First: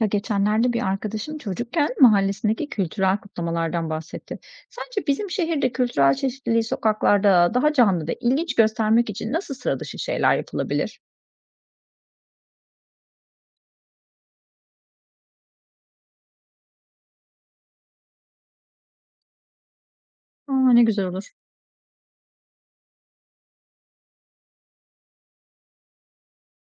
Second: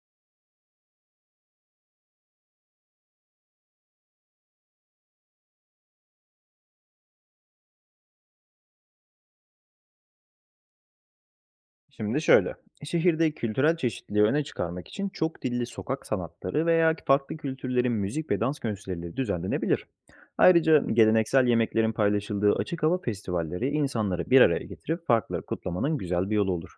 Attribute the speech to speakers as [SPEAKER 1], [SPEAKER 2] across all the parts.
[SPEAKER 1] Ya geçenlerde bir arkadaşım çocukken mahallesindeki kültürel kutlamalardan bahsetti. Sence bizim şehirde kültürel çeşitliliği sokaklarda daha canlı ve ilginç göstermek için nasıl sıra dışı şeyler yapılabilir?
[SPEAKER 2] Şimdi şöyle, şehirde kültürel çeşitliliği öne çıkarmak için çok dilli sokak sanatları veya farklı kültürlerin müzik ve dans gösterileri düzenlenebilir.
[SPEAKER 1] Aa,
[SPEAKER 2] Ayrıca
[SPEAKER 1] ne güzel olur.
[SPEAKER 2] geleneksel yemeklerin paylaşıldığı açık hava festivalleri insanları bir araya getirip farkları kutlamanın güzel bir yolu olur.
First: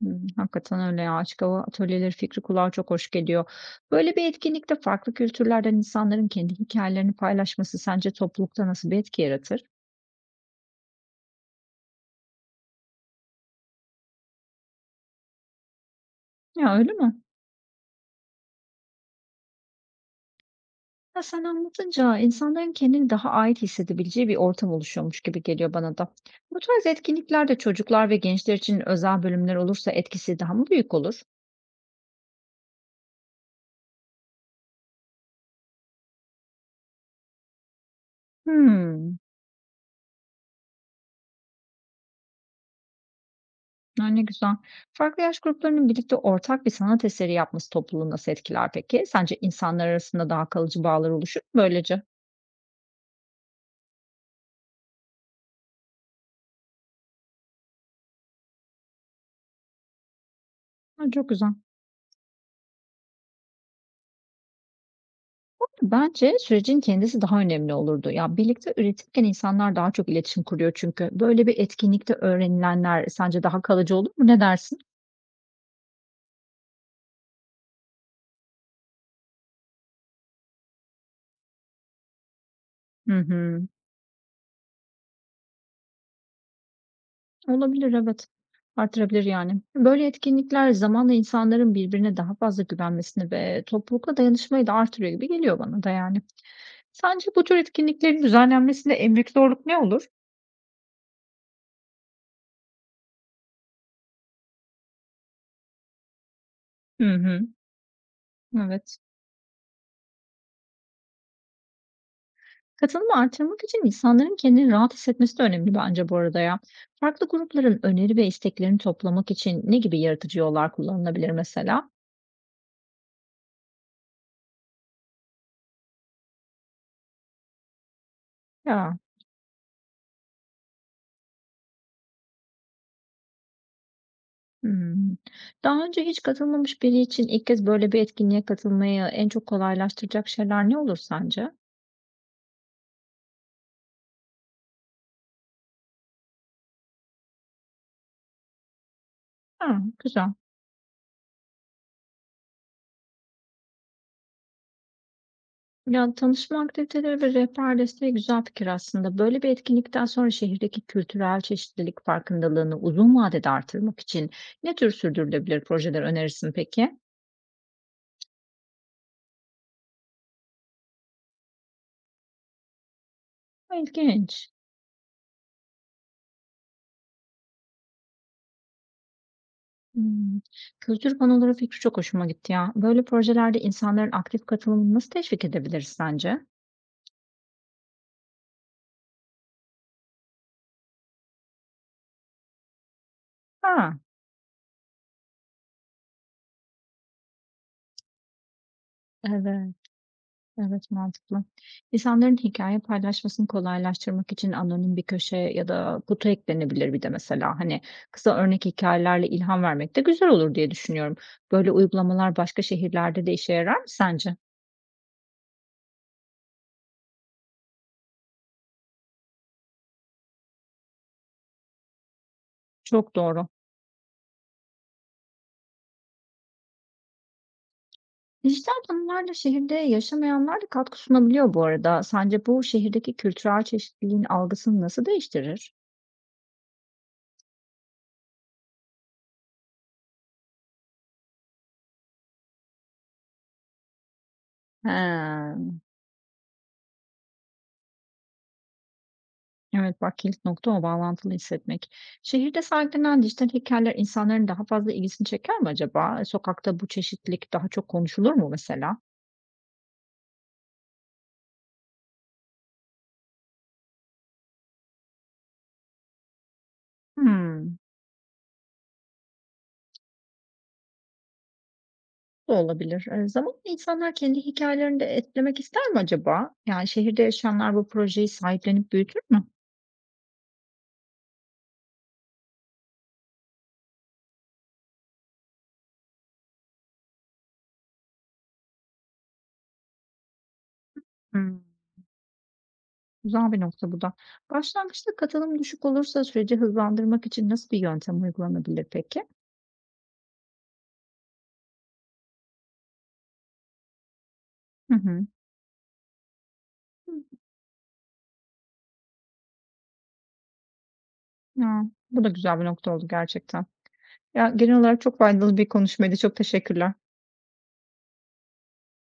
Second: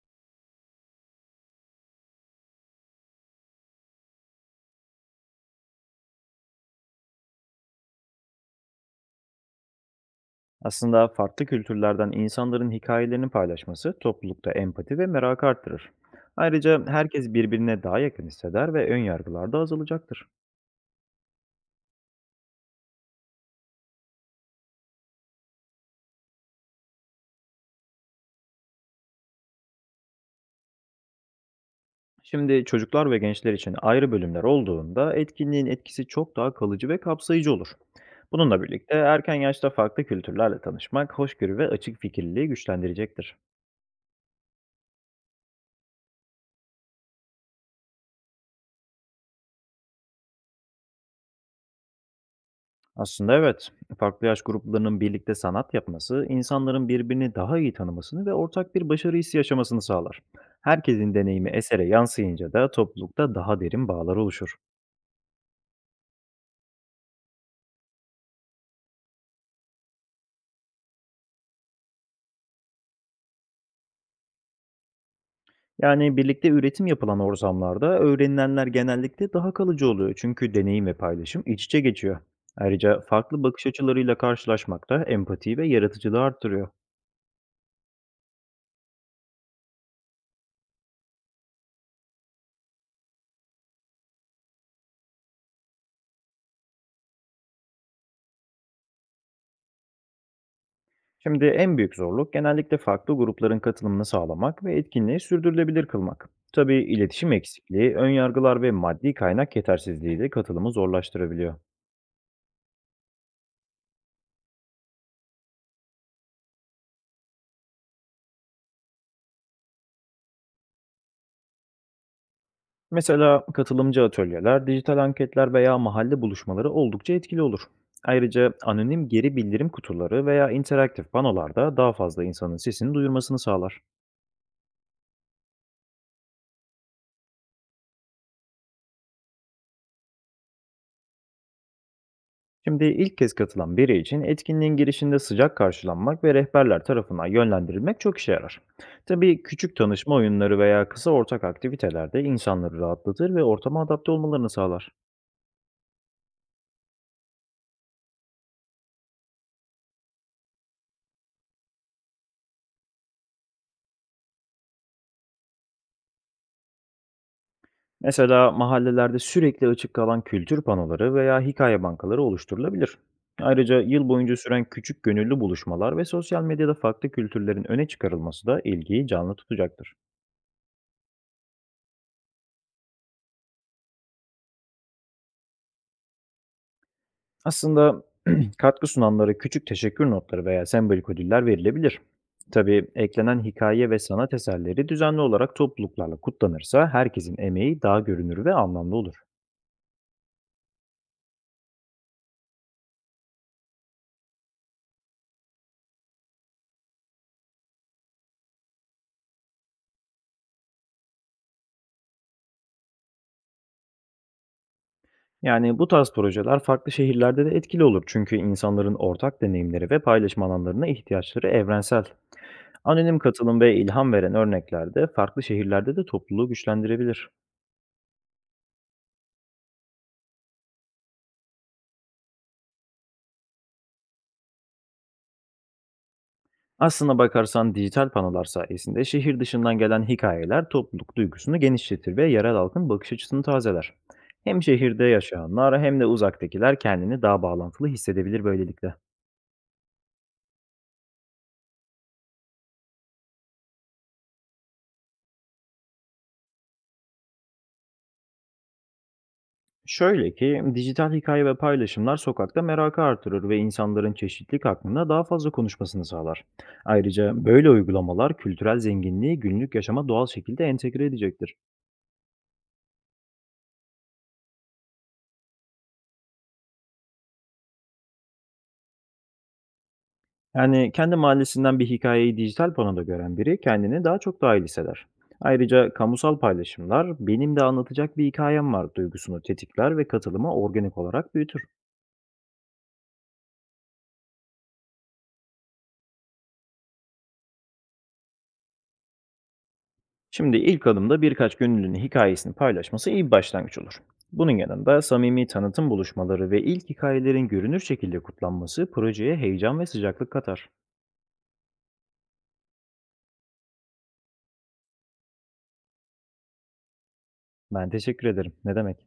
[SPEAKER 1] Hmm, hakikaten öyle ya. Açık hava atölyeleri fikri kulağa çok hoş geliyor. Böyle bir etkinlikte farklı kültürlerden insanların kendi hikayelerini paylaşması sence toplulukta nasıl bir etki yaratır?
[SPEAKER 2] Aslında farklı kültürlerden insanların hikayelerini paylaşması toplulukta empati ve merakı arttırır.
[SPEAKER 1] Ya
[SPEAKER 2] Ayrıca
[SPEAKER 1] öyle mi?
[SPEAKER 2] herkes birbirine daha yakın hisseder ve ön yargılar da azalacaktır.
[SPEAKER 1] Ya, sen anlatınca insanların kendini daha ait hissedebileceği bir ortam oluşuyormuş gibi geliyor bana da. Bu tarz etkinliklerde çocuklar ve gençler için özel bölümler olursa etkisi daha mı büyük olur?
[SPEAKER 2] Şimdi çocuklar ve gençler için ayrı bölümler olduğunda etkinliğin etkisi çok daha kalıcı ve kapsayıcı olur. Bununla birlikte
[SPEAKER 1] Hmm,
[SPEAKER 2] erken yaşta farklı kültürlerle tanışmak hoşgörü ve açık fikirliliği güçlendirecektir.
[SPEAKER 1] ya ne güzel. Farklı yaş gruplarının birlikte ortak bir sanat eseri yapması topluluğu nasıl etkiler peki? Sence insanlar arasında daha kalıcı bağlar oluşur mu böylece?
[SPEAKER 2] Aslında evet, farklı yaş gruplarının birlikte sanat yapması, insanların birbirini daha iyi tanımasını ve ortak bir başarı hissi yaşamasını sağlar.
[SPEAKER 1] Ha,
[SPEAKER 2] Herkesin
[SPEAKER 1] çok güzel.
[SPEAKER 2] deneyimi esere yansıyınca da toplulukta daha derin bağlar oluşur.
[SPEAKER 1] Bence sürecin kendisi daha önemli olurdu. Ya birlikte üretirken insanlar daha çok iletişim kuruyor çünkü. Böyle bir etkinlikte öğrenilenler sence daha kalıcı olur mu? Ne dersin?
[SPEAKER 2] Yani birlikte üretim yapılan ortamlarda öğrenilenler genellikle daha kalıcı oluyor, çünkü deneyim ve paylaşım iç içe geçiyor. Ayrıca
[SPEAKER 1] Hı
[SPEAKER 2] farklı bakış
[SPEAKER 1] hı.
[SPEAKER 2] açılarıyla karşılaşmak da empatiyi ve yaratıcılığı arttırıyor.
[SPEAKER 1] Olabilir, evet. Artırabilir yani. Böyle etkinlikler zamanla insanların birbirine daha fazla güvenmesini ve toplulukla dayanışmayı da artırıyor gibi geliyor bana da yani. Sence bu tür etkinliklerin düzenlenmesinde en büyük zorluk ne olur?
[SPEAKER 2] Şimdi en büyük zorluk, genellikle farklı grupların katılımını sağlamak ve etkinliği sürdürülebilir kılmak. Tabii
[SPEAKER 1] Hı
[SPEAKER 2] iletişim
[SPEAKER 1] hı.
[SPEAKER 2] eksikliği, önyargılar ve
[SPEAKER 1] Evet.
[SPEAKER 2] maddi kaynak yetersizliği de katılımı zorlaştırabiliyor.
[SPEAKER 1] Katılımı artırmak için insanların kendini rahat hissetmesi de önemli bence bu arada ya. Farklı grupların öneri ve isteklerini toplamak için ne gibi yaratıcı yollar kullanılabilir mesela?
[SPEAKER 2] Mesela katılımcı atölyeler, dijital anketler veya mahalle buluşmaları oldukça etkili olur. Ayrıca
[SPEAKER 1] Ya.
[SPEAKER 2] anonim geri bildirim kutuları veya interaktif panolarda daha fazla insanın sesini duyurmasını sağlar.
[SPEAKER 1] Hımm. Daha önce hiç katılmamış biri için ilk kez böyle bir etkinliğe katılmayı en çok kolaylaştıracak şeyler ne olur sence?
[SPEAKER 2] Şimdi ilk kez katılan biri için etkinliğin girişinde sıcak karşılanmak ve rehberler tarafından yönlendirilmek çok işe yarar. Tabii küçük
[SPEAKER 1] A,
[SPEAKER 2] tanışma
[SPEAKER 1] güzel.
[SPEAKER 2] oyunları veya kısa ortak aktivitelerde insanları rahatlatır ve ortama adapte olmalarını sağlar.
[SPEAKER 1] Ya, tanışma aktiviteleri ve rehber desteği güzel fikir aslında. Böyle bir etkinlikten sonra şehirdeki kültürel çeşitlilik farkındalığını uzun vadede artırmak için ne tür sürdürülebilir projeler önerirsin peki?
[SPEAKER 2] Mesela mahallelerde sürekli açık kalan kültür panoları veya hikaye bankaları oluşturulabilir.
[SPEAKER 1] A,
[SPEAKER 2] Ayrıca yıl boyunca
[SPEAKER 1] ilginç.
[SPEAKER 2] süren küçük gönüllü buluşmalar ve sosyal medyada farklı kültürlerin öne çıkarılması da ilgiyi canlı tutacaktır.
[SPEAKER 1] Hımm. Kültür panoları fikri çok hoşuma gitti ya. Böyle projelerde insanların aktif katılımını nasıl teşvik edebiliriz sence?
[SPEAKER 2] Aslında katkı sunanlara küçük teşekkür notları veya sembolik ödüller verilebilir. Tabii eklenen hikaye
[SPEAKER 1] A,
[SPEAKER 2] ve sanat eserleri düzenli olarak topluluklarla kutlanırsa herkesin emeği daha görünür ve anlamlı olur.
[SPEAKER 1] evet. Evet, mantıklı. İnsanların hikaye paylaşmasını kolaylaştırmak için anonim bir köşe ya da kutu eklenebilir bir de mesela. Hani kısa örnek hikayelerle ilham vermek de güzel olur diye düşünüyorum. Böyle uygulamalar başka şehirlerde de işe yarar mı sence?
[SPEAKER 2] Yani bu tarz projeler farklı şehirlerde de etkili olur, çünkü insanların ortak deneyimleri ve paylaşım alanlarına ihtiyaçları evrensel.
[SPEAKER 1] Çok
[SPEAKER 2] Anonim
[SPEAKER 1] doğru.
[SPEAKER 2] katılım ve ilham veren örnekler de farklı şehirlerde de topluluğu güçlendirebilir.
[SPEAKER 1] Dijital panolarla şehirde yaşamayanlar da katkı sunabiliyor bu arada. Sence bu şehirdeki kültürel çeşitliliğin algısını nasıl değiştirir?
[SPEAKER 2] Aslına bakarsan dijital panolar sayesinde şehir dışından gelen hikayeler topluluk duygusunu genişletir ve yerel halkın bakış açısını tazeler. Hem şehirde yaşayanlar
[SPEAKER 1] He.
[SPEAKER 2] hem de uzaktakiler kendini daha bağlantılı hissedebilir böylelikle.
[SPEAKER 1] Evet, bak kilit nokta o bağlantılı hissetmek. Şehirde sergilenen dijital heykeller insanların daha fazla ilgisini çeker mi acaba? Sokakta bu çeşitlilik daha çok konuşulur mu mesela?
[SPEAKER 2] Şöyle ki, dijital hikaye ve paylaşımlar sokakta merakı artırır ve insanların çeşitlilik hakkında daha fazla konuşmasını sağlar. Ayrıca böyle
[SPEAKER 1] Hmm,
[SPEAKER 2] uygulamalar kültürel zenginliği günlük yaşama doğal şekilde entegre edecektir.
[SPEAKER 1] bu da olabilir. Zamanla insanlar kendi hikayelerini de etkilemek ister mi acaba? Yani şehirde yaşayanlar bu projeyi sahiplenip büyütür mü?
[SPEAKER 2] Yani kendi mahallesinden bir hikayeyi dijital panoda gören biri kendini daha çok dahil hisseder. Ayrıca kamusal paylaşımlar, "benim de anlatacak bir hikayem var" duygusunu tetikler ve katılımı organik olarak
[SPEAKER 1] Hmm,
[SPEAKER 2] büyütür.
[SPEAKER 1] güzel bir nokta bu da. Başlangıçta katılım düşük olursa süreci hızlandırmak için nasıl bir yöntem uygulanabilir peki?
[SPEAKER 2] Şimdi ilk adımda birkaç gönüllünün hikayesini paylaşması iyi bir başlangıç olur. Bunun yanında
[SPEAKER 1] hı.
[SPEAKER 2] samimi tanıtım buluşmaları ve ilk
[SPEAKER 1] Hı,
[SPEAKER 2] hikayelerin görünür şekilde kutlanması projeye heyecan ve sıcaklık katar.
[SPEAKER 1] Ya, Bu da güzel bir nokta oldu gerçekten. Ya, genel olarak çok faydalı bir konuşmaydı. Çok teşekkürler.
[SPEAKER 2] Ben teşekkür ederim. Ne demek?